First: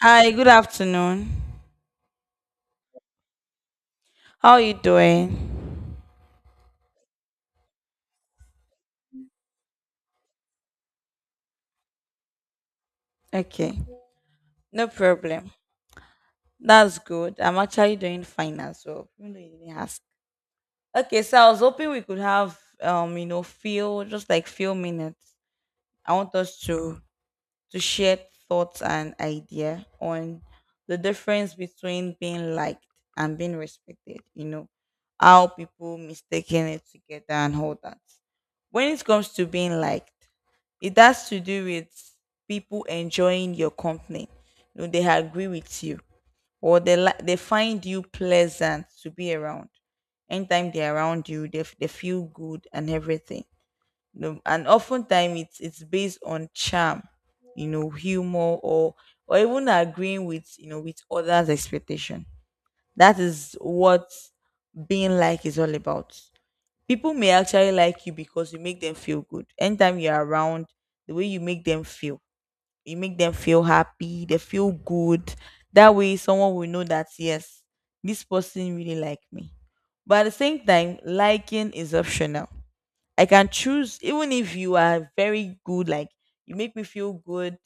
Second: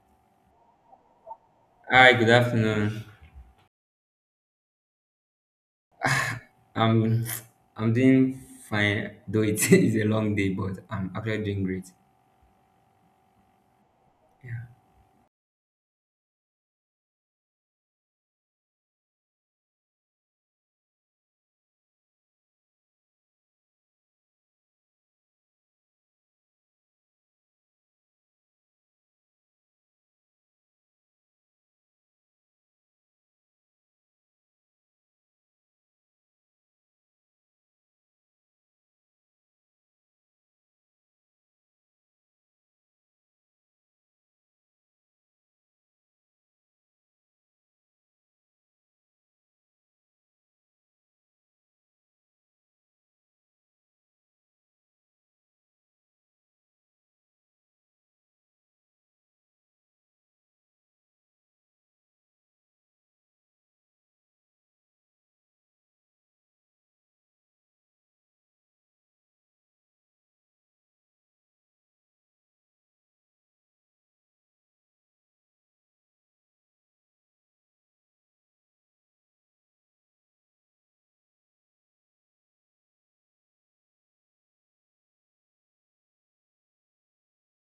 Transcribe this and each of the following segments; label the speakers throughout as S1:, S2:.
S1: Hi, good afternoon.
S2: Hi, good afternoon.
S1: How are you doing?
S2: I'm I'm doing fine, though it is a long day, but I'm actually doing great.
S1: Okay,
S2: Yeah.
S1: no problem. That's good. I'm actually doing fine as well. Even though you didn't ask. Okay, so I was hoping we could have feel just like few minutes. I want us to share thoughts and idea on the difference between being liked and being respected, how people mistaken it together and all that. When it comes to being liked, it has to do with people enjoying your company. They agree with you or they find you pleasant to be around. Anytime they're around you, they feel good and everything no, and oftentimes it's based on charm, humor or even agreeing with with others' expectation. That is what being like is all about. People may actually like you because you make them feel good. Anytime you're around, the way you make them feel, you make them feel happy, they feel good. That way someone will know that yes, this person really like me. But at the same time, liking is optional. I can choose even if you are very good, like you make me feel good,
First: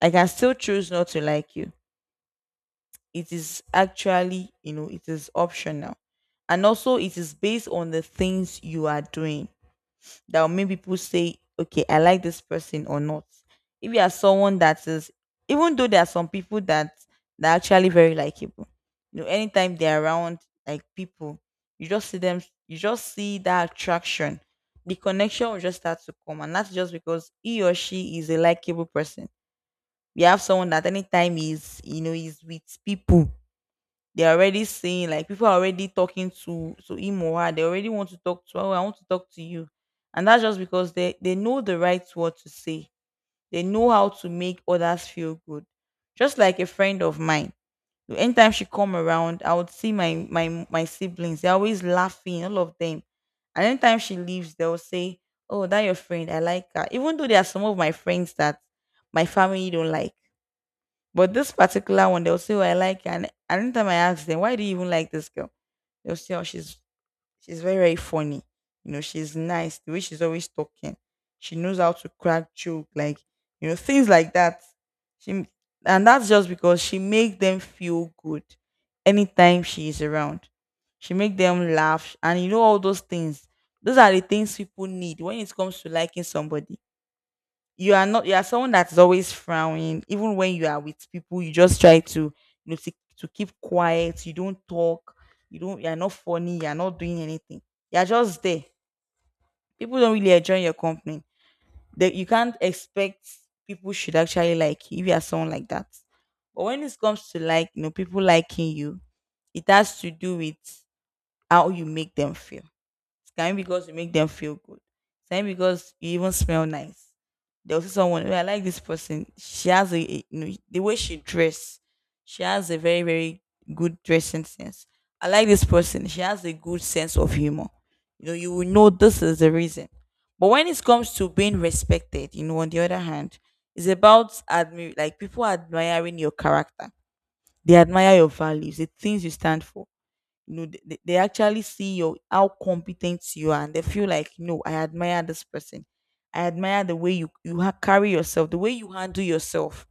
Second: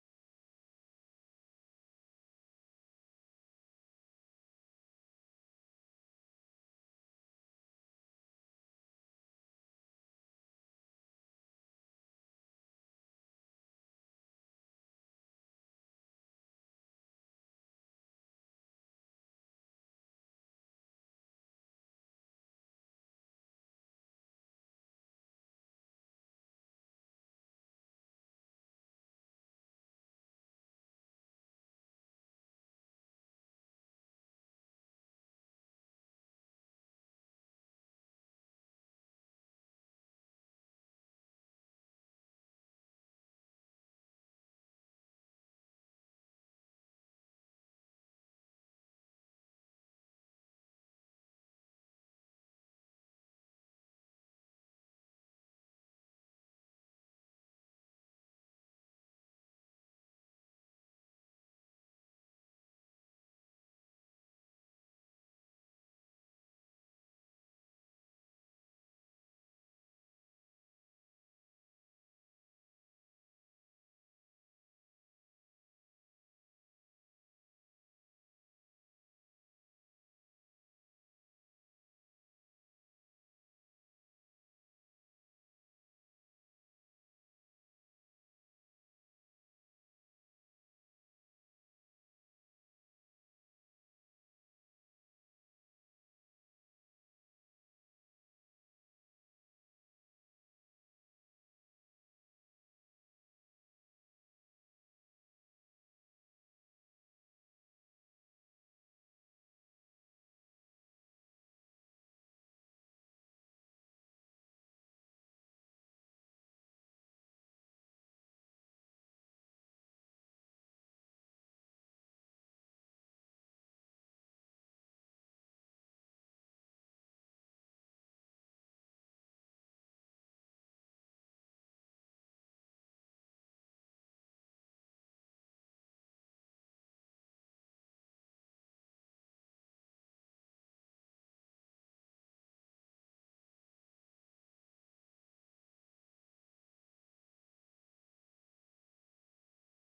S1: I can still choose not to like you. It is actually, it is optional. And also it is based on the things you are doing that will make people say, okay, I like this person or not. If you are someone that is, even though there are some people that are actually very likable, anytime they're around like people, you just see them, you just see that attraction. The connection will just start to come, and that's just because he or she is a likable person. We have someone that anytime he's, he's with people they're already saying like people are already talking to him or her. They already want to talk to. Oh, I want to talk to you, and that's just because they know the right word to say. They know how to make others feel good. Just like a friend of mine, anytime she come around, I would see my siblings. They're always laughing, all of them. And anytime she leaves, they'll say, "Oh, that your friend. I like her." Even though there are some of my friends that my family don't like. But this particular one, they'll say, "Oh, I like." her." And anytime I ask them, "Why do you even like this girl?" They'll say, "Oh, she's very very funny. You know, she's nice. The way she's always talking, she knows how to crack joke, like things like that." She and that's just because she make them feel good anytime she is around. She make them laugh, and all those things. Those are the things people need when it comes to liking somebody. You are not, you are someone that's always frowning even when you are with people. You just try to, you know to, to keep quiet. You don't talk, you don't, you're not funny, you're not doing anything, you're just there. People don't really enjoy your company, that you can't expect people should actually like you if you are someone like that. But when it comes to like, people liking you, it has to do with how you make them feel. It can be because you make them feel good. It can because you even smell nice. There was someone, "Oh, I like this person. She has the way she dress. She has a very, very good dressing sense. I like this person. She has a good sense of humor. You will know this is the reason. But when it comes to being respected, on the other hand, it's about like people admiring your character. They admire your values, the things you stand for no, they actually see your how competent you are, and they feel like, no, I admire this person. I admire the way you carry yourself, the way you handle yourself.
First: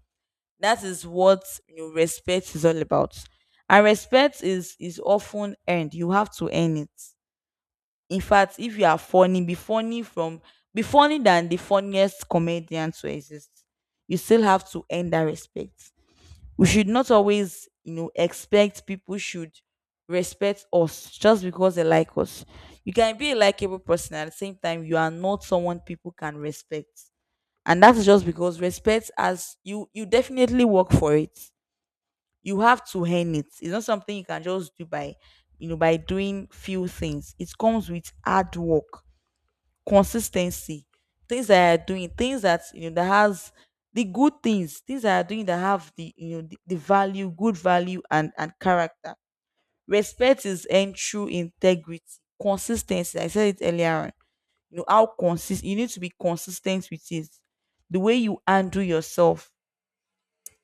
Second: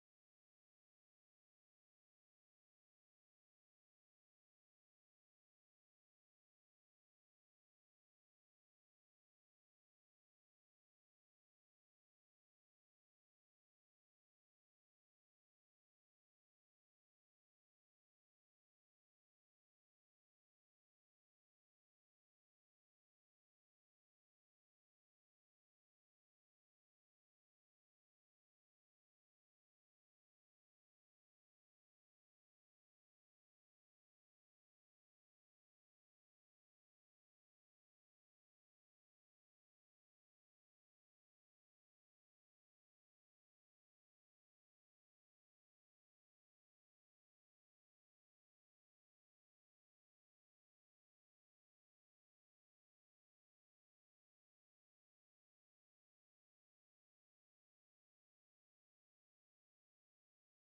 S1: That is what, respect is all about. And respect is often earned. You have to earn it. In fact, if you are funny, be funny than the funniest comedian to exist. You still have to earn that respect. We should not always expect people should respect us just because they like us. You can be a likable person and at the same time you are not someone people can respect, and that's just because respect as you definitely work for it. You have to earn it. It's not something you can just do by by doing few things. It comes with hard work, consistency, things that you are doing, things that you know that has the good things, things that are doing that have the you know the value, good value and character. Respect is earned through integrity, consistency. I said it earlier on. You know how consist you need to be consistent with it. The way you handle yourself.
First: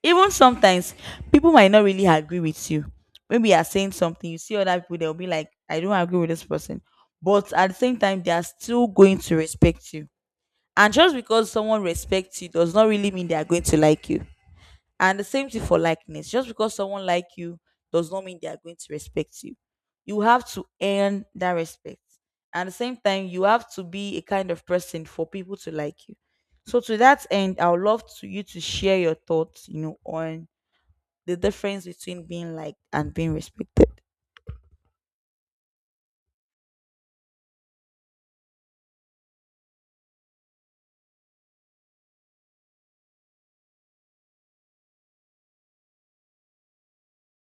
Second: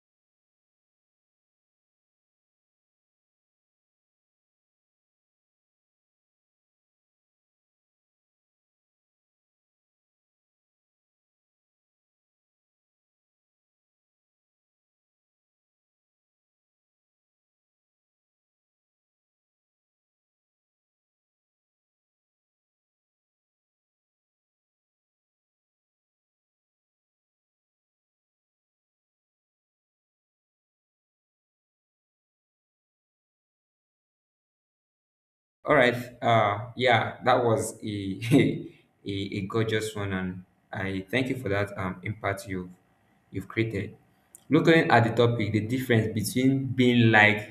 S1: Even sometimes people might not really agree with you. Maybe you are saying something, you see other people, they'll be like, I don't agree with this person. But at the same time, they are still going to respect you, and just because someone respects you does not really mean they are going to like you. And the same thing for likeness. Just because someone like you does not mean they are going to respect you. You have to earn that respect. At the same time, you have to be a kind of person for people to like you. So to that end, I would love to you to share your thoughts, on the difference between being liked and being respected.
S2: All right. Yeah, that was a a, a gorgeous one, and I thank you for that impact you've created. Looking at the topic, the difference between being liked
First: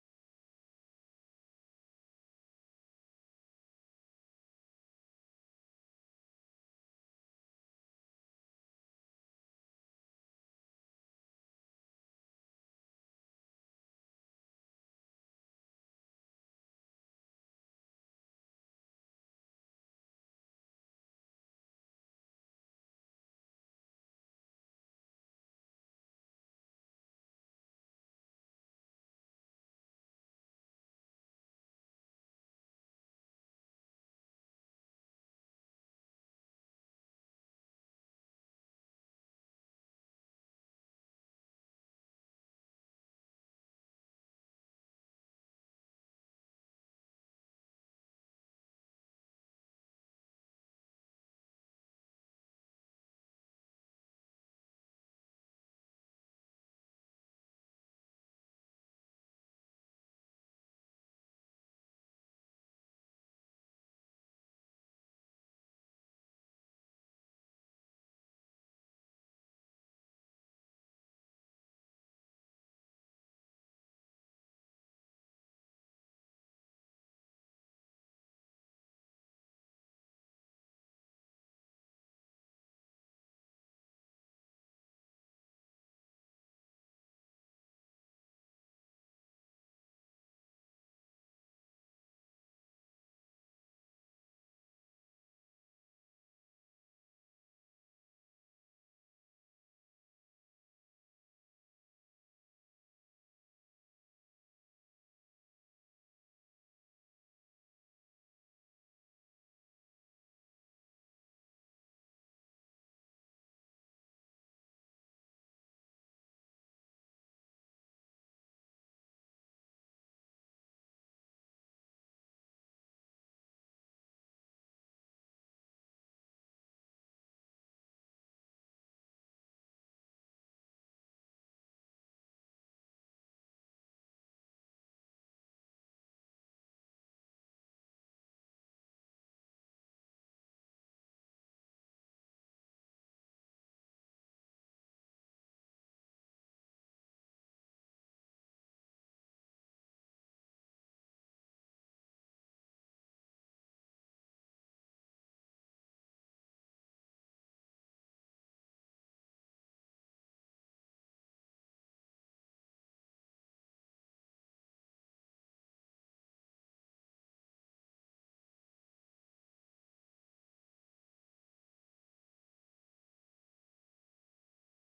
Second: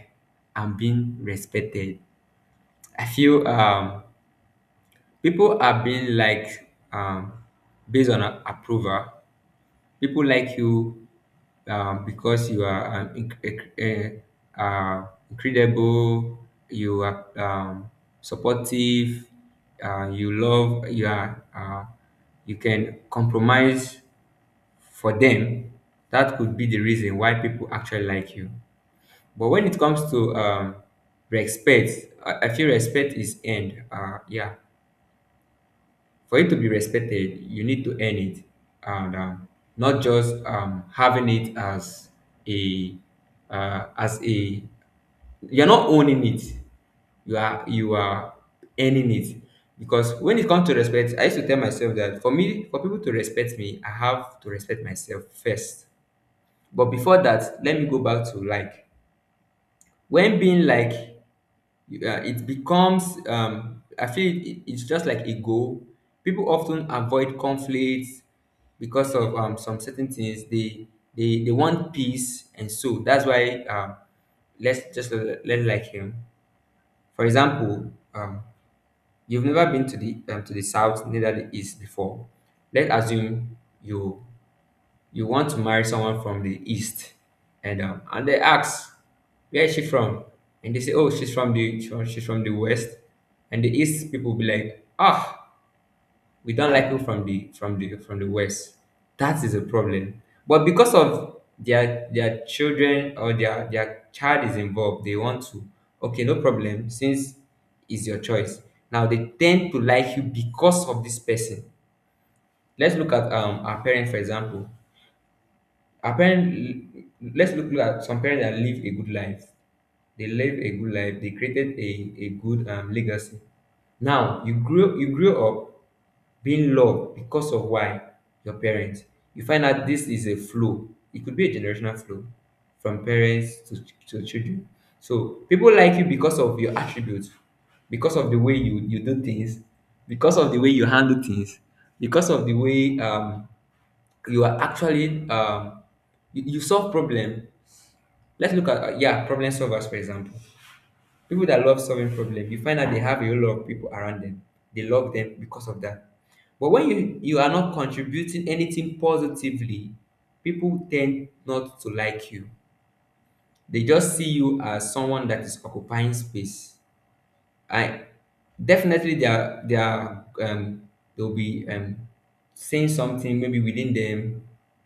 S2: and being respected. I feel people are being liked um based on approval. People like you, because you are an inc- eh, eh, uh, incredible, you are, supportive, you love, you you can compromise for them. That could be the reason why people actually like you. But when it comes to, respect, I feel respect is end. Yeah, for it to be respected you need to earn it and, not just having it as a uh, as a you're not owning it, you are earning it. Because when it comes to respect, I used to tell myself that for me, for people to respect me, I have to respect myself first. But before that, let me go back to like when being like, it becomes I feel it's just like ego. People often avoid conflicts because of some certain things they they want peace, and so that's why, let's just let like him. For example, you've never been to the, to the south neither the east before. Let's assume you, you want to marry someone from the east, and, and they ask, where is she from? And they say, oh, she's from the west. And the east people be like, ah, we don't like people from the west. That is a problem. But because of their children, or their child is involved, they want to, okay, no problem, since it's your choice. Now they tend to like you because of this person. Let's look at, our parents for example. Apparently, let's look at some parents that live a good life. They live a good life, they created a good, legacy. Now you grew, you grew up being loved because of why? Your parents. You find out this is a flow. It could be a generational flow from parents to children. So people like you because of your attributes, because of the way you, you do things, because of the way you handle things, because of the way, you are actually, you, you solve problem. Let's look at, problem solvers for example. People that love solving problem, you find out they have a whole lot of people around them. They love them because of that. But when you are not contributing anything positively, people tend not to like you. They just see you as someone that is occupying space. I definitely, they are, they'll be, saying something maybe within them,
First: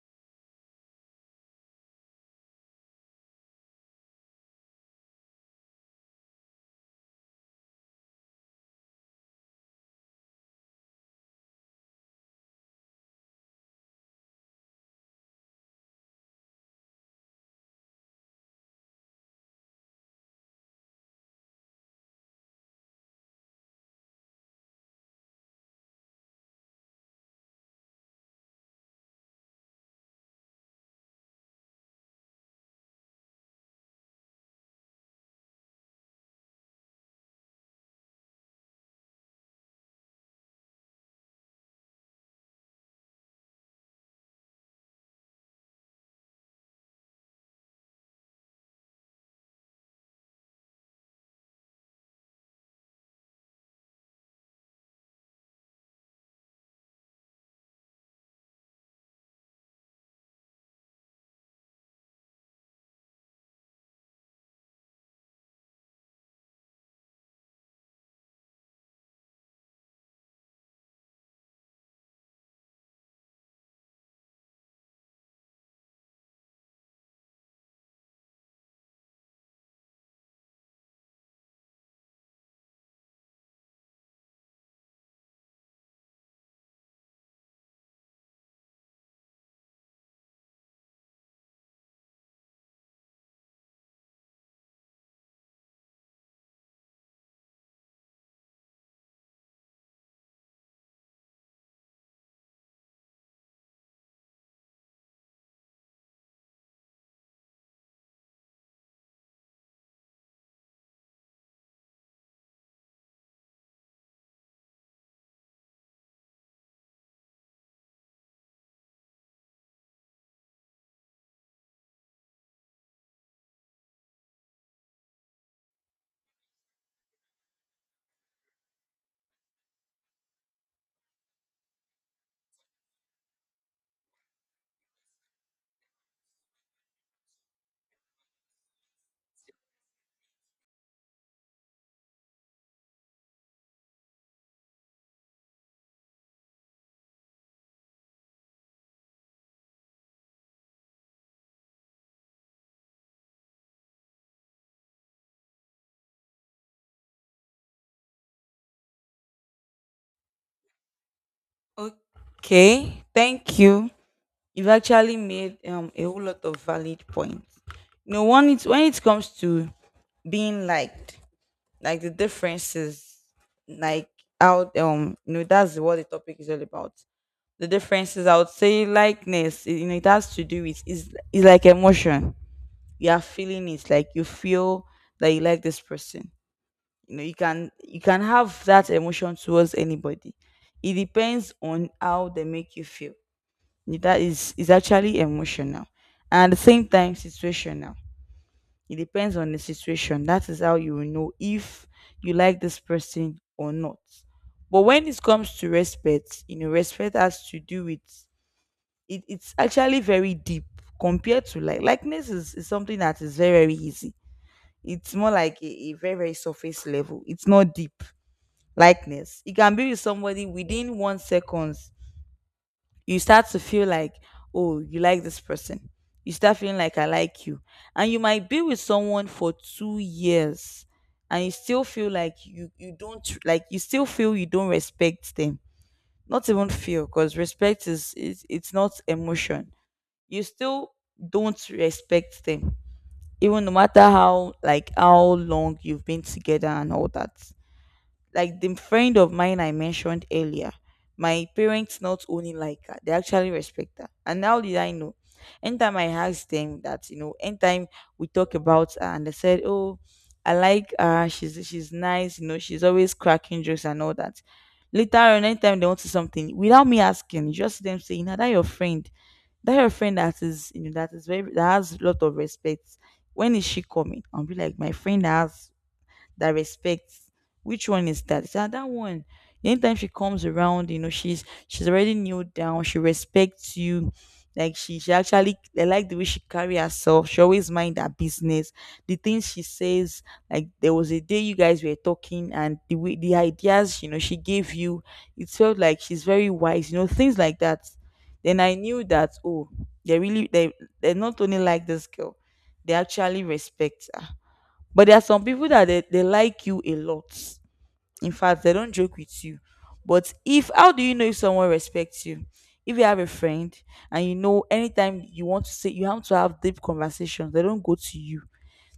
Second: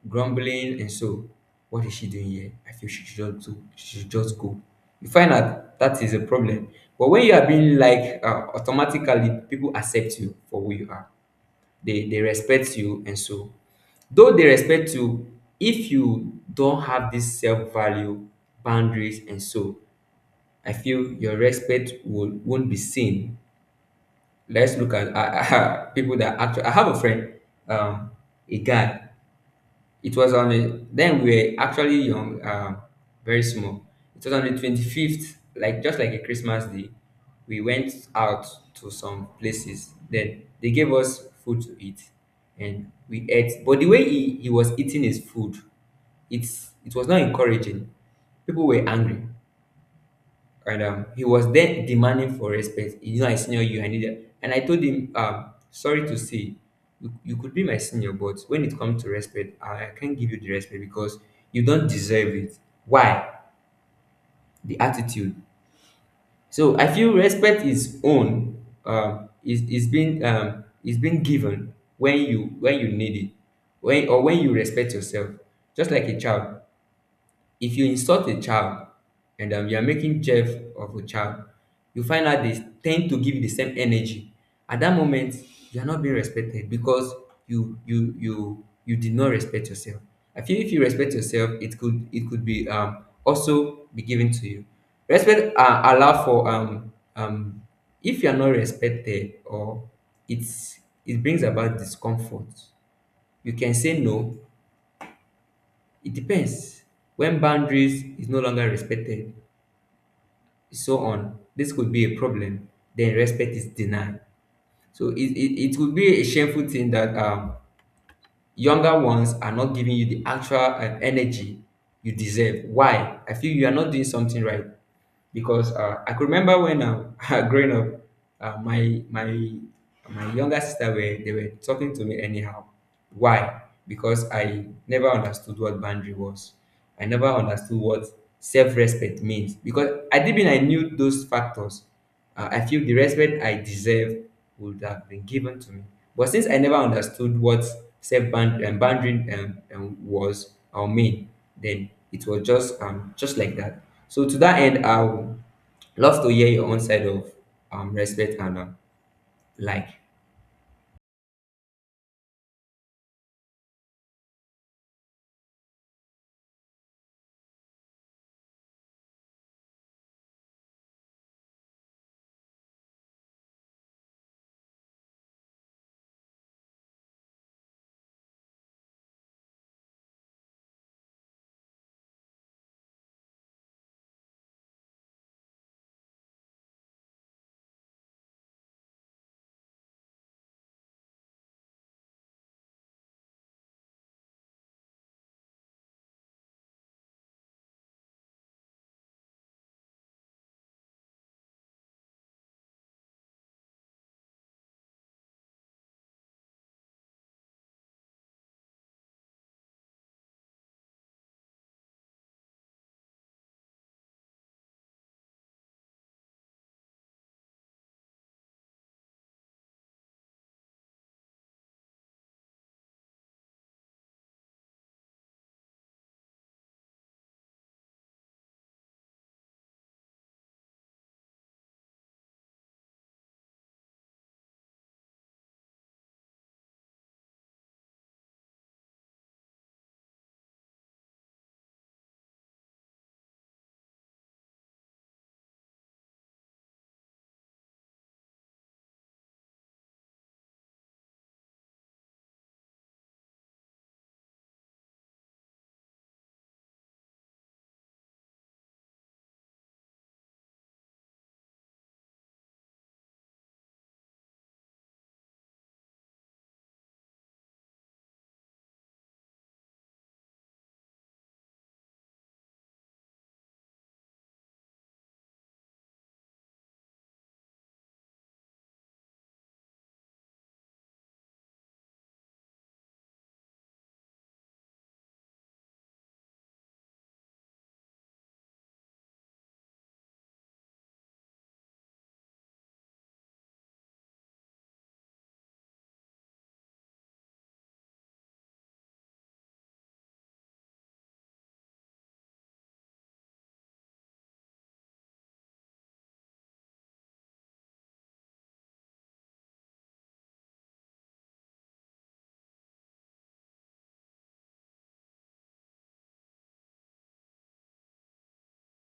S2: grumbling and so. What is she doing here? I feel she should just do, she should just go. You find out that is a problem. But when you are being like, automatically people accept you for who you are. They respect you, and so though they respect you, if you don't have this self-value, boundaries and so, I feel your respect will won't be seen. Let's look at, people that actually, I have a friend, um, a guy. It was on a, then we were actually young, very small. It was on the 25th, like just like a Christmas day. We went out to some places. Then they gave us food to eat, and we ate. But the way he was eating his food, it was not encouraging. People were angry, and, he was then demanding for respect. You know, I senior you, I need that. And I told him, sorry to say, you could be my senior, but when it comes to respect, I can't give you the respect because you don't deserve it. Why? The attitude. So I feel respect is own, is being, is being given when you need it, when or when you respect yourself. Just like a child, if you insult a child, and, you are making jeff of a child, you find out they tend to give you the same energy. At that moment, you are not being respected because you did not respect yourself. I feel if you respect yourself, it could, be also be given to you. Respect, allow for if you are not respected, or it's, it brings about discomfort. You can say no. It depends. When boundaries is no longer respected, so on, this could be a problem. Then respect is denied. So it would be a shameful thing that, younger ones are not giving you the actual, energy you deserve. Why? I feel you are not doing something right, because, I could remember when, growing up, uh, my my my younger sister were, they were talking to me anyhow. Why? Because I never understood what boundary was. I never understood what self-respect means because I didn't I knew those factors. I feel the respect I deserve would have been given to me. But since I never understood what self bound and boundary, was or mean, then it was just, just like that. So to that end, I would love to hear your own side of, respect and, like.
S1: Okay, thank you. You've actually made a whole lot of valid points. When it comes to being liked, like the differences, like how that's what the topic is all about. The differences, I would say likeness, it has to do with, is like emotion. You are feeling it, like you feel that you like this person. You know you can have that emotion towards anybody. It depends on how they make you feel. That is actually emotional and at the same time situational. It depends on the situation. That is how you will know if you like this person or not. But when it comes to respect, respect has to do with it's actually very deep compared to like likeness is something that is very, very easy. It's more like a very, very surface level. It's not deep. Likeness. It can be with somebody within 1 seconds. You start to feel like, oh, you like this person. You start feeling like I like you. And you might be with someone for 2 years and you still feel like you don't like, you still feel you don't respect them. Not even feel, because respect is it's not emotion. You still don't respect them. Even no matter how long you've been together and all that, like the friend of mine I mentioned earlier, my parents not only like her, they actually respect her. And how did I know? Anytime I asked them that, anytime we talk about her and they said, "Oh, I like her, she's nice, she's always cracking jokes and all that." Later on, anytime they want to see something, without me asking, just them saying, "Now that your friend, that is, that is very that has a lot of respect. When is she coming?" I'll be like, "My friend has that respects. Which one is that? Is that? So that one. Anytime she comes around, she's already kneeled down. She respects you. Like she actually I like the way she carry herself. She always mind her business. The things she says, like there was a day you guys were talking and the way the ideas, she gave you, it felt like she's very wise, things like that." Then I knew that oh, they really they they're not only like this girl, they actually respect her. But there are some people that they like you a lot. In fact, they don't joke with you. But if how do you know if someone respects you? If you have a friend and anytime you want to say you have to have deep conversations, they don't go to you.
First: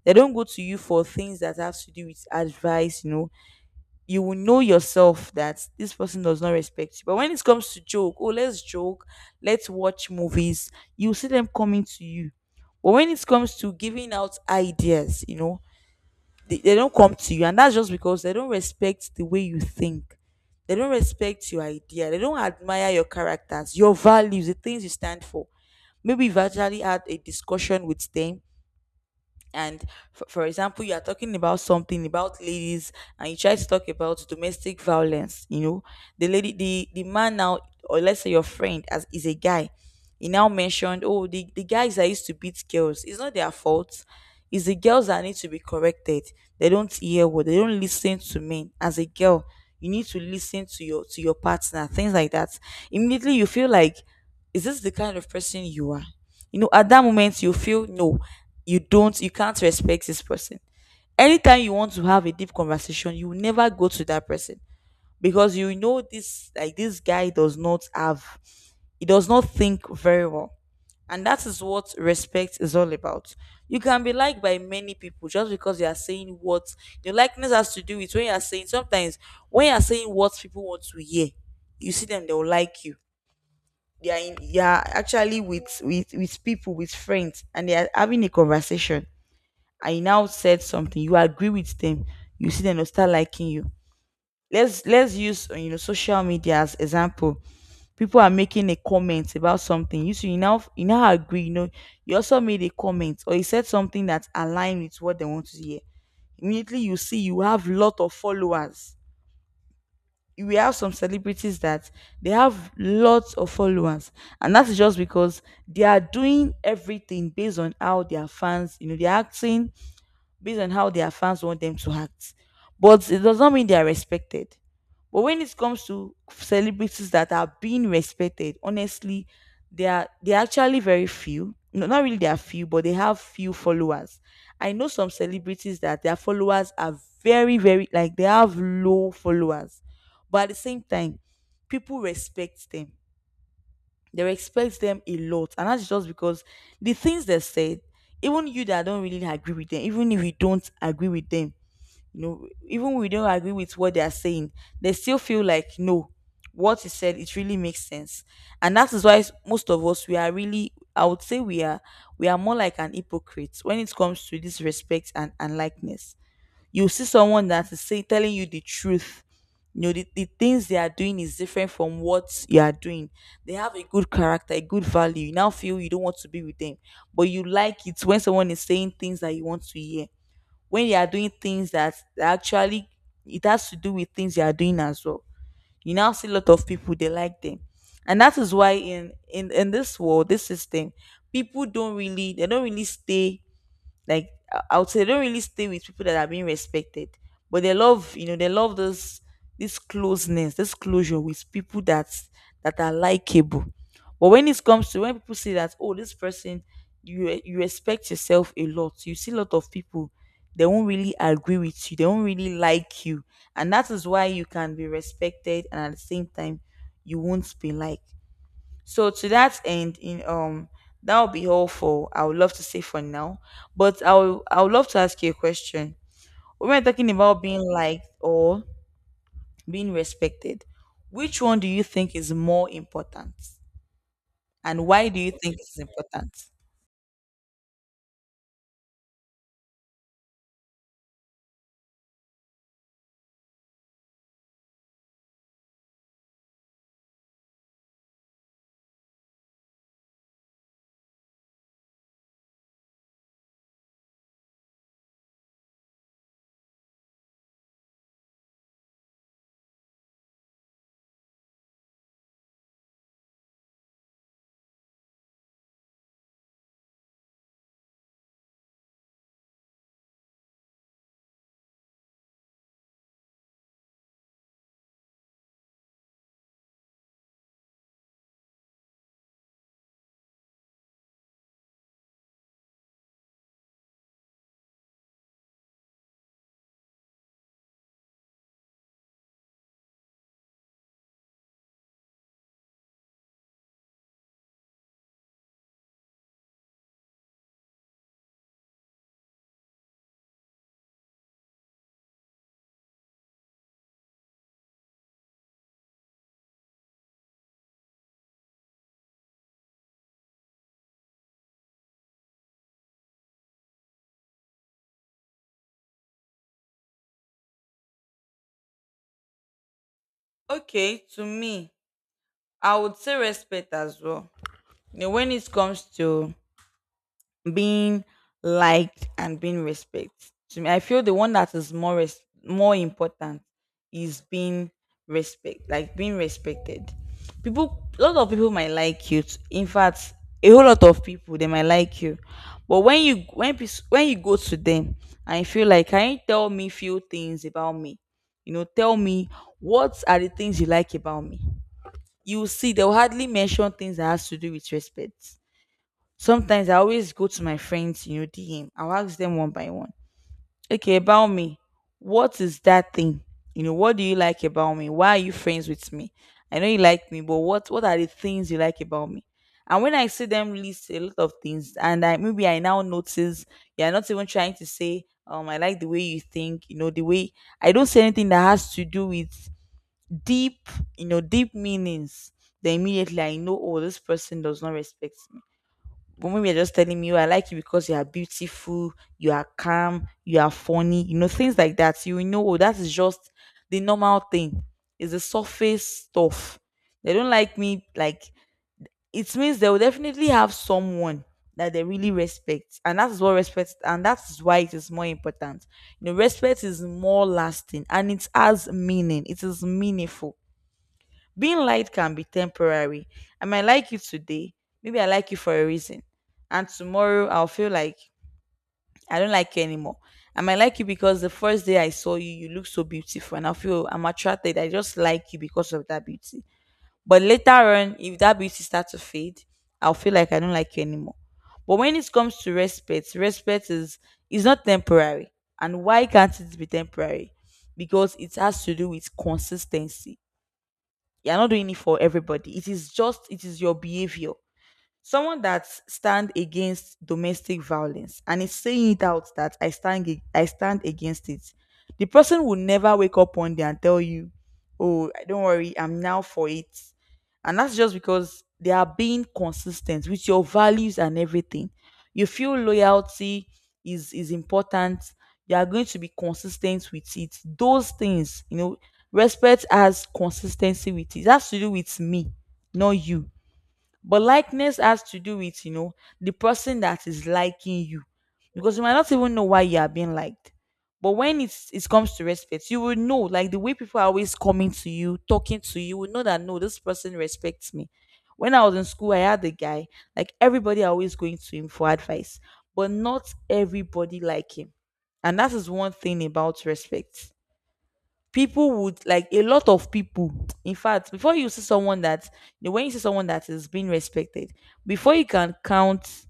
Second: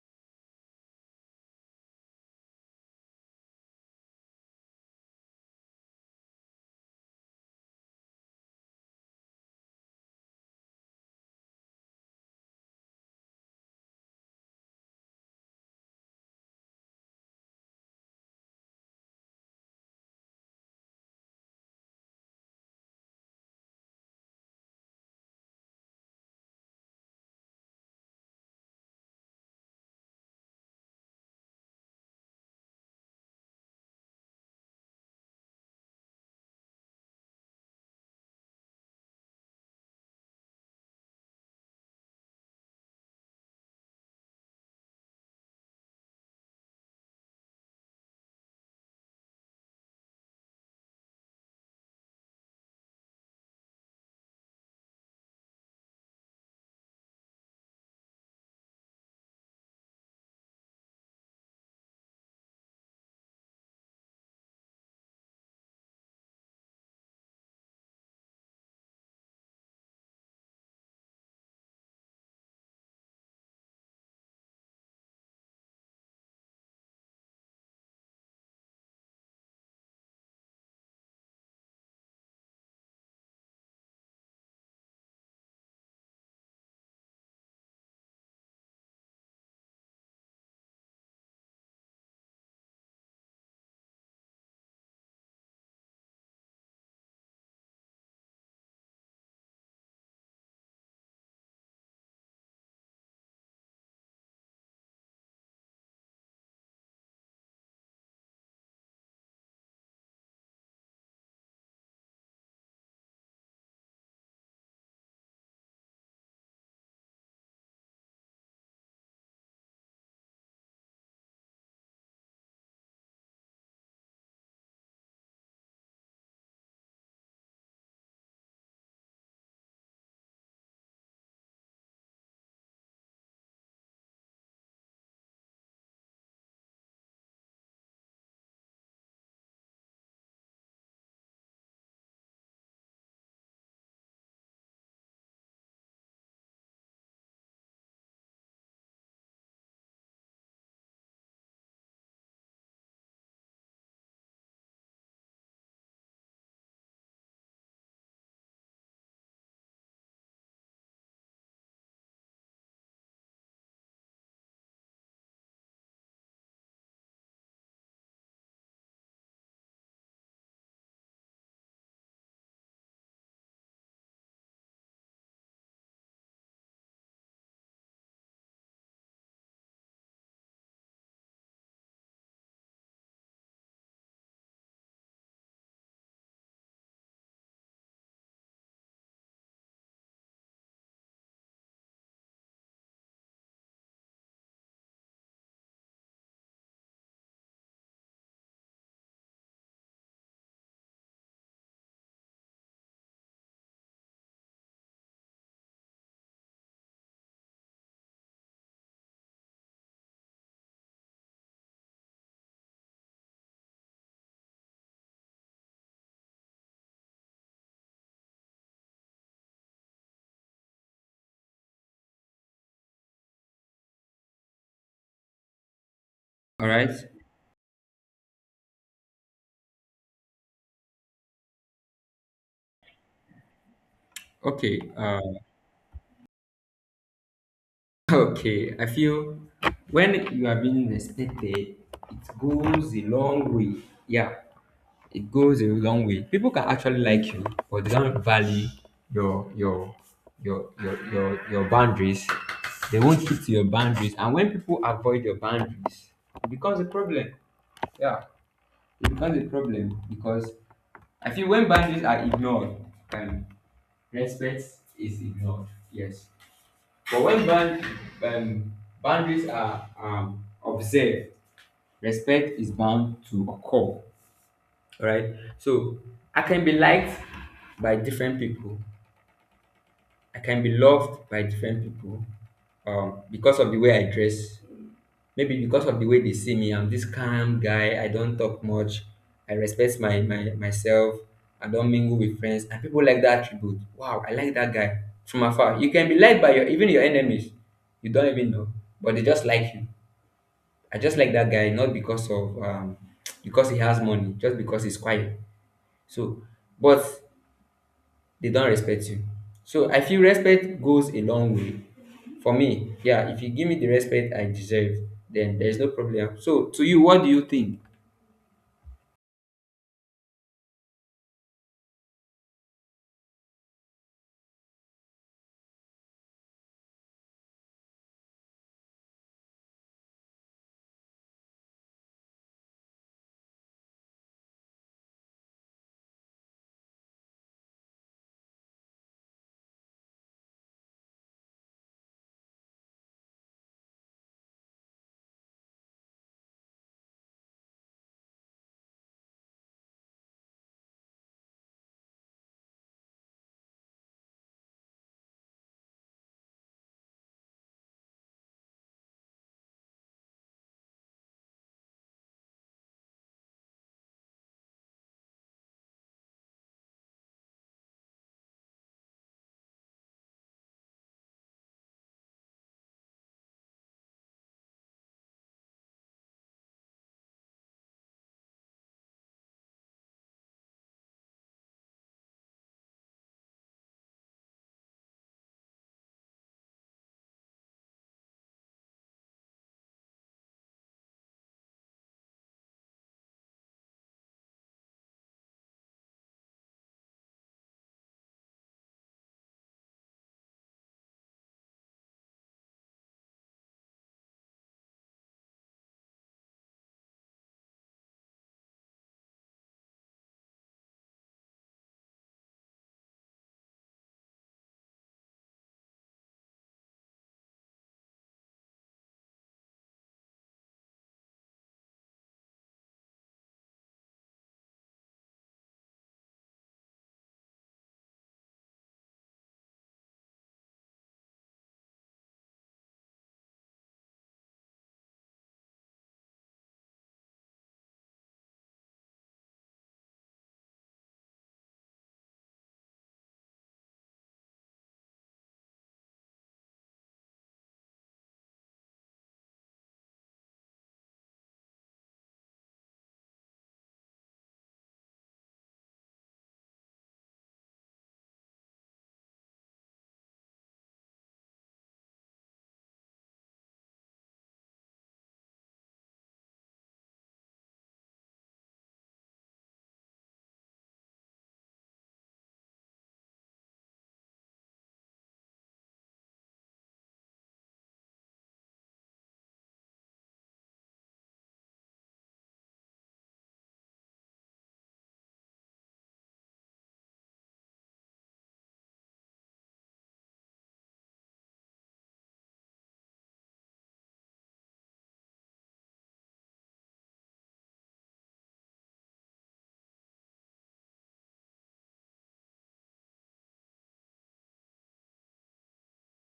S1: They don't go to you for things that have to do with advice. You will know yourself that this person does not respect you. But when it comes to joke, oh, let's joke, let's watch movies, you see them coming to you. But when it comes to giving out ideas, you know, they don't come to you, and that's just because they don't respect the way you think, they don't respect your idea, they don't admire your characters, your values, the things you stand for. Maybe you've actually had a discussion with them, and for example, you are talking about something about ladies and you try to talk about domestic violence, you know, the lady, the man now, or let's say your friend as is a guy, he now mentioned, oh, the guys that used to beat girls, it's not their fault, it's the girls that need to be corrected, they don't hear what, they don't listen to men. As a girl, you need to listen to your, to your partner, things like that. Immediately you feel like, is this the kind of person you are? You know, at that moment you feel, no, you don't, you can't respect this person. Anytime you want to have a deep conversation, you will never go to that person because you know this, like, this guy does not have, he does not think very well. And that is what respect is all about. You can be liked by many people just because you are saying what, your likeness has to do with when you are saying, sometimes when you are saying what people want to hear, you see them, they will like you. They are in, you are actually with with people, with friends, and they are having a conversation, I now said something, you agree with them, you see them, they start liking you. Let's use you know, social media as example. People are making a comment about something, you see, you now agree, you know, you also made a comment or you said something that aligned with what they want to hear, immediately you see you have lot of followers. We have some celebrities that they have lots of followers, and that is just because they are doing everything based on how their fans, you know, they're acting based on how their fans want them to act. But it does not mean they are respected. But when it comes to celebrities that are being respected, honestly, they are actually very few. No, not really they are few, but they have few followers. I know some celebrities that their followers are very, very, like, they have low followers. But at the same time, people respect them, they respect them a lot, and that's just because the things they said, even you that don't really agree with them, even if you don't agree with them, you know, even we don't agree with what they are saying, they still feel like, no, what he said it really makes sense. And that is why most of us, we are really, I would say, we are, we are more like an hypocrite when it comes to this respect and likeness. You see someone that is, say, telling you the truth. You know, the things they are doing is different from what you are doing. They have a good character, a good value. You now feel you don't want to be with them, but you like it when someone is saying things that you want to hear. When they are doing things that actually it has to do with things they are doing as well. You now see a lot of people, they like them. And that is why in in this world, this system, people don't really stay, like, I would say they don't really stay with people that are being respected, but they love, you know, they love this, this closeness, this closure with people that are likable. But when it comes to when people say that, oh, this person, you respect yourself a lot, you see a lot of people, they won't really agree with you, they won't really like you. And that is why you can be respected and at the same time you won't be liked. So to that end, in that'll be all for, I would love to say, for now. But I would love to ask you a question.
S2: All
S1: When we're
S2: right.
S1: talking about being liked or being respected, which one do you think is more important?
S2: Okay.
S1: And why do you think it's important?
S2: Okay. I feel when you are being respected, it goes a long way. Yeah. It goes a long way. People can actually like you, but they don't value your your your boundaries. They won't keep to your boundaries, and when people avoid your boundaries, it becomes a problem. Yeah, it becomes a problem because I feel when boundaries are ignored, um, respect is ignored. Yes, but when bound, um, boundaries are, observed, respect is bound to occur. All right. So I can be liked by different people. I can be loved by different people, because of the way I dress. Maybe because of the way they see me. I'm this calm guy. I don't talk much. I respect my, my myself. I don't mingle with friends. And people like that attribute. Wow, I like that guy from afar. You can be liked by your even your enemies. You don't even know, but they just like you. I just like that guy not because of, because he has money, just because he's quiet. So, but they don't respect you. So I feel respect goes a long way. For me, yeah, if you give me the respect I deserve, then there's no problem. So to you, what do you think?
S1: Okay, to me, I would say respect as well. You know, when it comes to being liked and being respected, to me, I feel the one that is more more important is being respect, like being respected. People, a lot of people might like you. In fact, a whole lot of people, they might like you, but when you, when you go to them and you feel like, can you tell me few things about me? You know, tell me, what are the things you like about me? You will see, they will hardly mention things that has to do with respect. Sometimes I always go to my friends, you know, DM. I'll ask them one by one. Okay, about me. What is that thing? You know, what do you like about me? Why are you friends with me? I know you like me, but what are the things you like about me? And when I see them list a lot of things, and I, maybe I now notice you're not even trying to say, I like the way you think, you know, the way, I don't say anything that has to do with deep, you know, deep meanings. Then immediately I know, oh, this person does not respect me, but women are just telling me, "Oh, I like you because you are beautiful, you are calm, you are funny, you know, things like that." You will know, oh, that is just the normal thing. It's the surface stuff. They don't like me, like, it means they will definitely have someone that they really respect. And that is what respect, and that is why it is more important. You know, respect is more lasting and it has meaning. It is meaningful. Being light can be temporary. I might like you today. Maybe I like you for a reason. And tomorrow I'll feel like I don't like you anymore. I might like you because the first day I saw you, you look so beautiful, and I feel I'm attracted. I just like you because of that beauty. But later on, if that beauty starts to fade, I'll feel like I don't like you anymore. But when it comes to respect, respect is not temporary. And why can't it be temporary? Because it has to do with consistency. You're not doing it for everybody. It is just, it is your behavior. Someone that stand against domestic violence and is saying it out that I stand I stand against it, the person will never wake up one day and tell you, "Oh, don't worry, I'm now for it," and that's just because they are being consistent with your values and everything. You feel loyalty is important. You are going to be consistent with it. Those things, you know, respect has consistency with it. It has to do with me, not you, but likeness has to do with, you know, the person that is liking you, because you might not even know why you are being liked. But when it comes to respect, you will know, like the way people are always coming to you, talking to you, you will know that, no, this person respects me. When I was in school, I had a guy, like, everybody always going to him for advice, but not everybody like him. And that is one thing about respect. People would like a lot of people, in fact, before you see someone that, you know, when you see someone that is being respected, before you can count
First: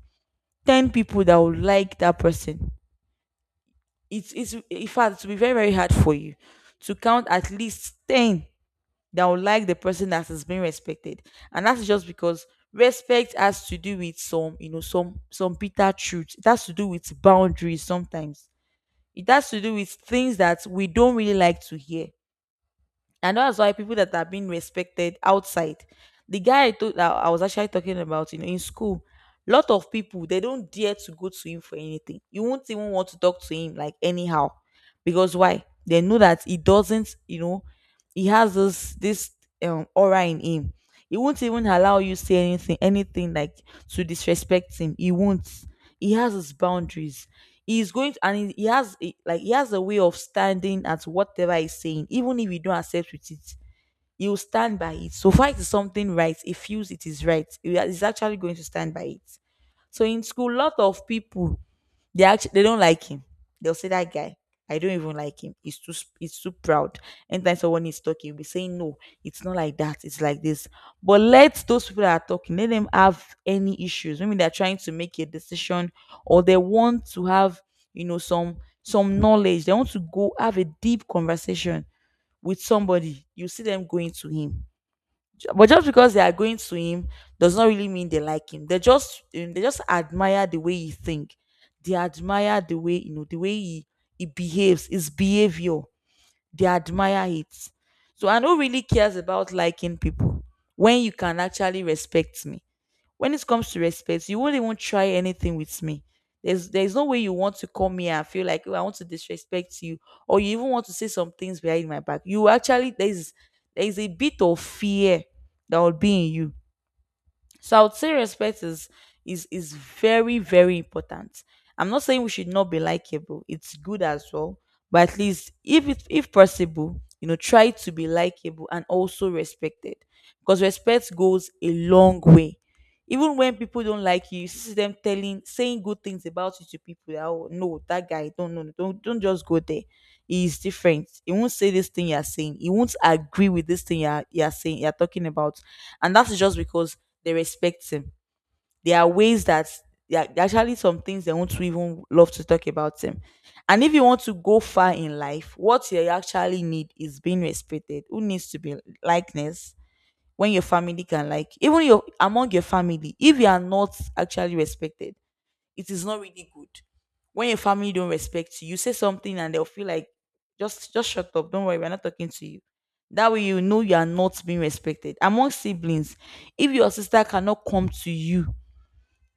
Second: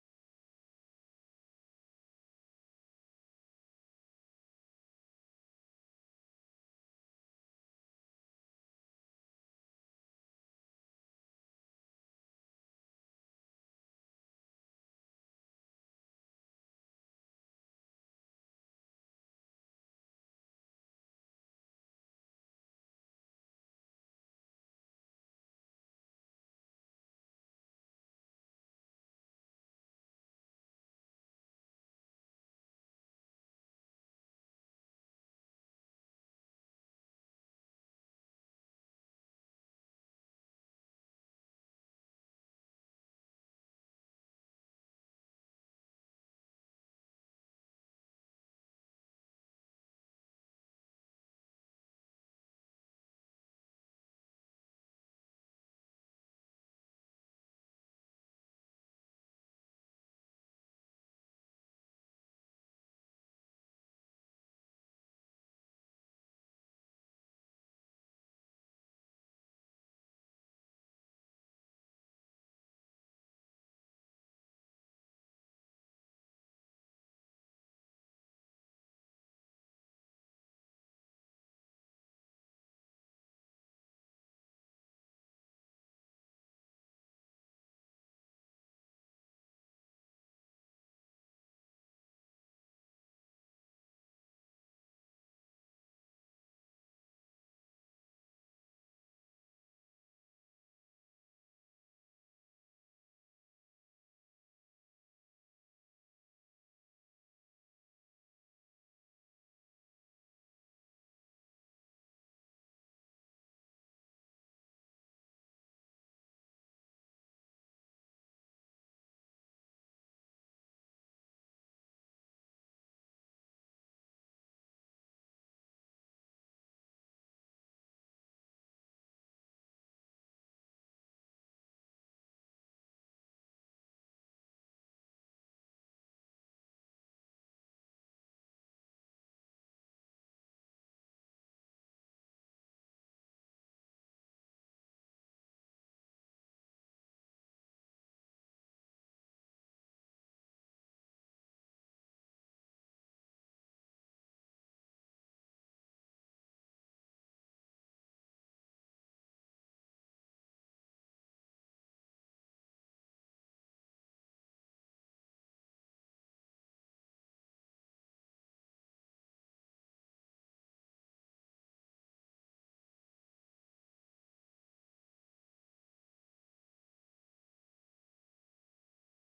S1: 10 people that would like that person, it's in fact it will be very, very hard for you to count at least 10 that would like the person that is being respected. And that's just because respect has to do with some, you know, some bitter truth, it has to do with boundaries sometimes, it has to do with things that we don't really like to hear. And that's why people that are being respected outside, the guy I told that I was actually talking about, you know, in school, lot of people they don't dare to go to him for anything, you won't even want to talk to him like anyhow, because why, they know that he doesn't, you know, he has this aura in him. He won't even allow you say anything like to disrespect him. He won't. He has his boundaries. He's going to, and he like he has a way of standing at whatever he's saying, even if you don't accept with it. He will stand by it. So far, it is something right. He feels it is right. He is actually going to stand by it. So in school, lot of people they don't like him. They'll say that guy. I don't even like him. He's he's too proud. Anytime someone is talking, you will be saying no. It's not like that. It's like this. But let those people that are talking let them have any issues. Maybe they're trying to make a decision or they want to have you know some knowledge. They want to go have a deep conversation with somebody. You see them going to him. But just because they are going to him does not really mean they like him. They just admire the way he think. They admire the way you know the way he behaves, his behavior. They admire it. So I know really cares about liking people when you can actually respect me. When it comes to respect, you won't even try anything with me. There's no way you want to come here and feel like, oh, I want to disrespect you, or you even want to say some things behind my back. You actually, there's a bit of fear that will be in you. So I would say respect is is very important. I'm not saying we should not be likable. It's good as well, but at least if it, if possible, you know, try to be likable and also respected, because respect goes a long way. Even when people don't like you see them telling saying good things about you to people. That, oh no, that guy, don't no, don't just go there. He is different. He won't say this thing you're saying. He won't agree with this thing you're saying you're talking about, and that is just because they respect him. There are ways that there are actually some things they want to even love to talk about him. And if you want to go far in life, what you actually need is being respected. Who needs to be likeness when your family can like, even your, among your family, if you are not actually respected, it is not really good. When your family don't respect you, you say something and they'll feel like just shut up. Don't worry, we're not talking to you. That way you know you are not being respected. Among siblings, if your sister cannot come to you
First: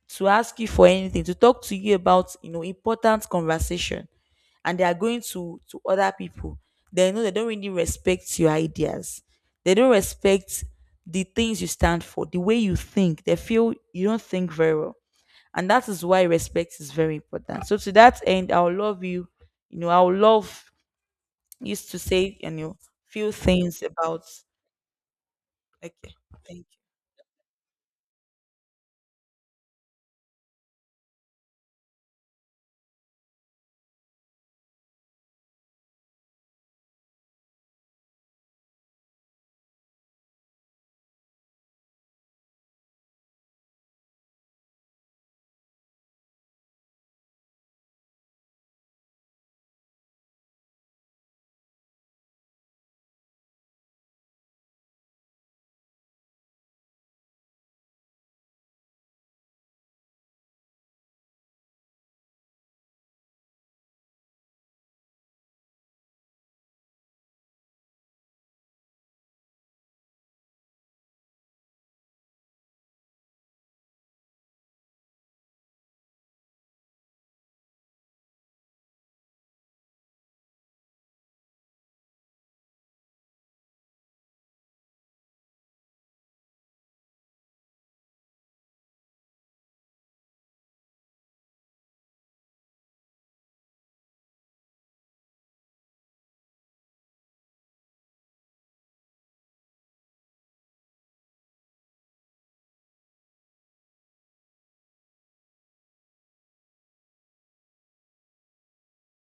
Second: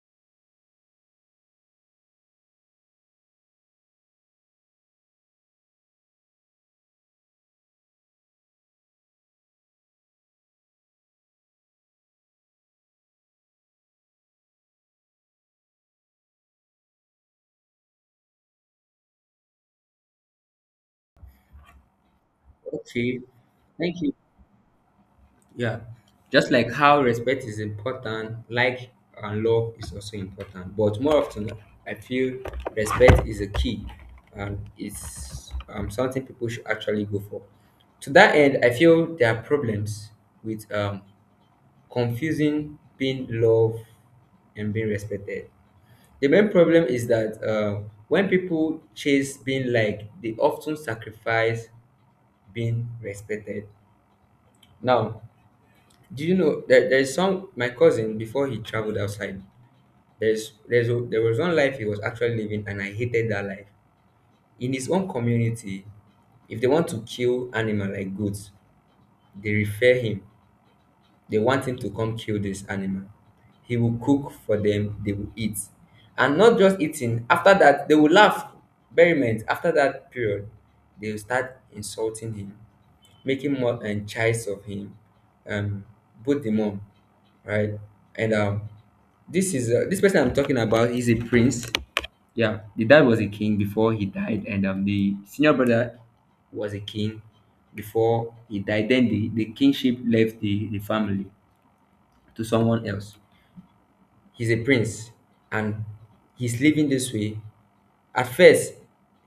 S1: to ask you for anything, to talk to you about, you know, important conversation, and they are going to other people, they know they don't really respect your ideas. They don't respect the things you stand for, the way you think. They feel you don't think very well, and that is why respect is very important. So to that end, I'll love you. You know, I'll love used to say, you know,
S2: Okay,
S1: few things
S2: thank you.
S1: about
S2: Yeah,
S1: okay.
S2: just
S1: Thank
S2: like
S1: you.
S2: how respect is important, like, and love is also important. But more often, I feel respect is a key, and it's, something people should actually go for. To that end, I feel there are problems with, confusing, being loved, and being respected. The main problem is that, when people chase being liked, they often sacrifice being respected. Now, do you know that there is some, my cousin before he traveled outside? There was one life he was actually living, and I hated that life. In his own community, if they want to kill animal like goats, they refer him. They want him to come kill this animal. He will cook for them, they will eat. And not just eating, after that, they will laugh. Merriment, after that period, they will start insulting him, making more and chides of him, um, both the mom, right? And, this is, this person I'm talking about is a prince. Yeah, the dad was a king before he died, and, the senior brother was a king before he died. Then the kingship left the family to someone else. He's a prince, and he's living this way. At first,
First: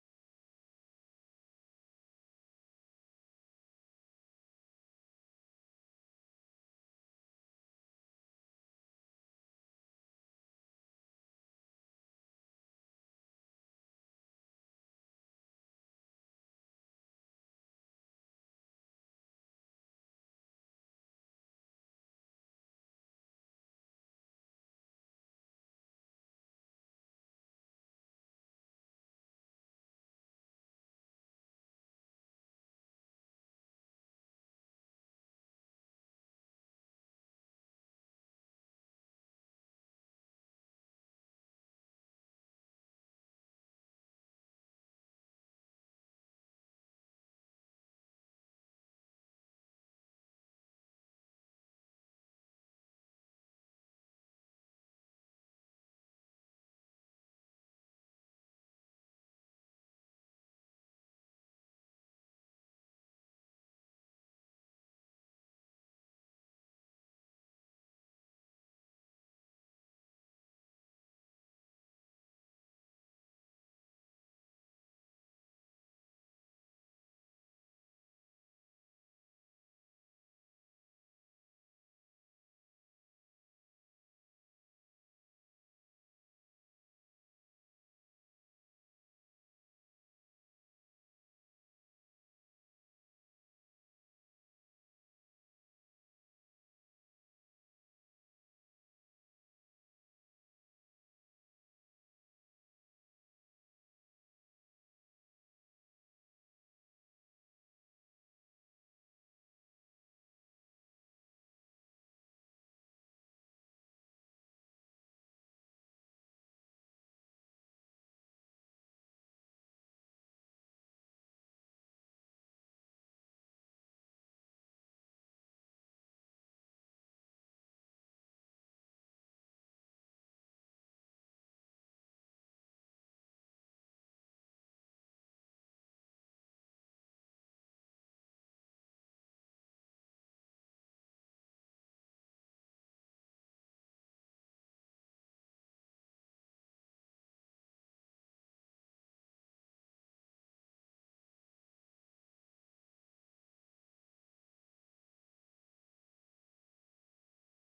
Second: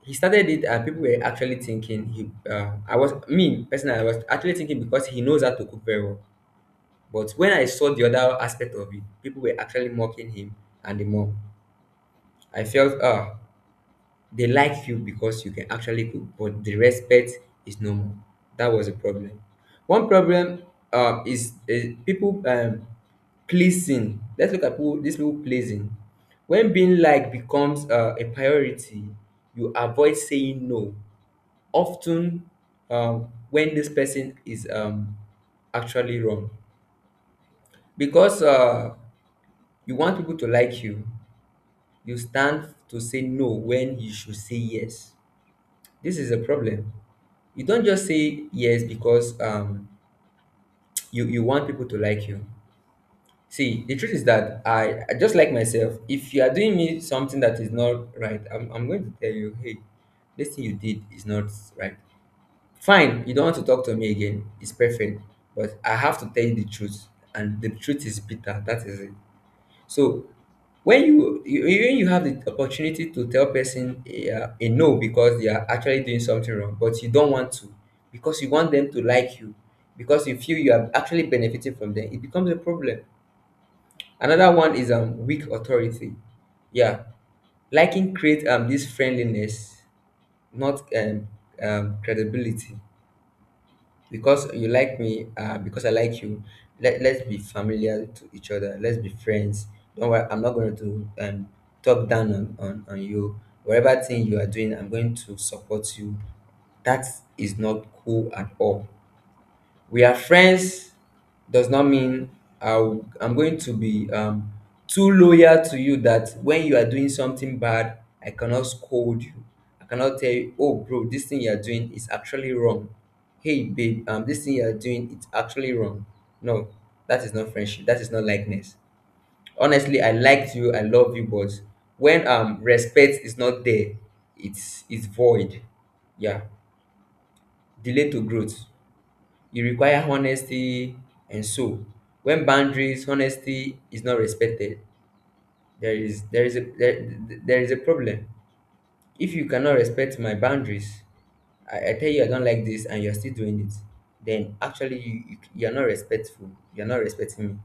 S2: he started it, and people were actually thinking he, I was, me personally, I was actually thinking because he knows how to cook very well. But when I saw the other aspect of it, people were actually mocking him and the more. I felt, ah, they like you because you can actually cook, but the respect is no more. That was a problem. One problem, is people, pleasing. Let's look at people, these people pleasing. When being liked becomes, a priority, you avoid saying no. Often, when this person is, actually wrong, because, you want people to like you stand to say no when you should say yes. This is a problem. You don't just say yes because, you want people to like you. See, the truth is that, I just like myself. If you are doing me something that is not right, I'm going to tell you, hey, this thing you did is not right. Fine, you don't want to talk to me again. It's perfect. But I have to tell you the truth. And the truth is bitter. That is it. So when you when you have the opportunity to tell person a no because they are actually doing something wrong, but you don't want to because you want them to like you, because you feel you are actually benefiting from them, it becomes a problem. Another one is, weak authority. Yeah, liking create, this friendliness, not, credibility. Because you like me, because I like you, let's be familiar to each other, let's be friends. Don't worry, I'm not going to, talk down on you. Whatever thing you are doing, I'm going to support you. That is not cool at all. We are friends does not mean I'm going to be, too loyal to you that when you are doing something bad, I cannot scold you. I cannot tell you, oh, bro, this thing you are doing is actually wrong. Hey, babe, this thing you are doing, it's actually wrong. No, that is not friendship. That is not likeness. Honestly, I liked you. I love you, but when, respect is not there, it's void. Yeah, delay to growth e require honesty, and so when boundaries honesty is not respected, there is there is a there, there is a problem. If you cannot respect my boundaries, I tell you I don't like this, and you're still doing it, then actually you, you're not respectful, you're not respecting me,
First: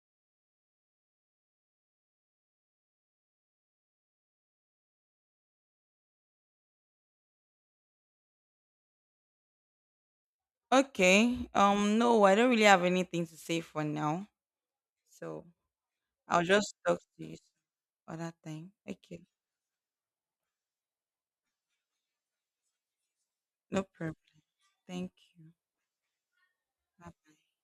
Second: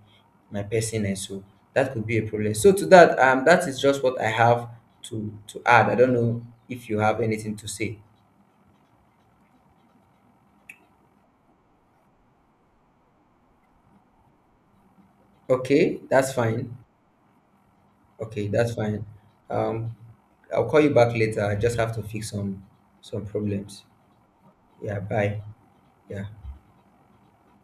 S2: my person, and so that could be a problem. So to that, that is just what I have to add. I don't know if you have anything to say.
S1: Okay. No, I don't really have anything to say for now. So
S2: Okay, that's
S1: I'll just
S2: fine.
S1: talk to you other
S2: Okay,
S1: time.
S2: that's fine.
S1: Okay.
S2: Um, I'll call you back later. I just have to fix some problems.
S1: No problem.
S2: Yeah,
S1: Thank
S2: bye.
S1: you.
S2: Yeah.
S1: Bye.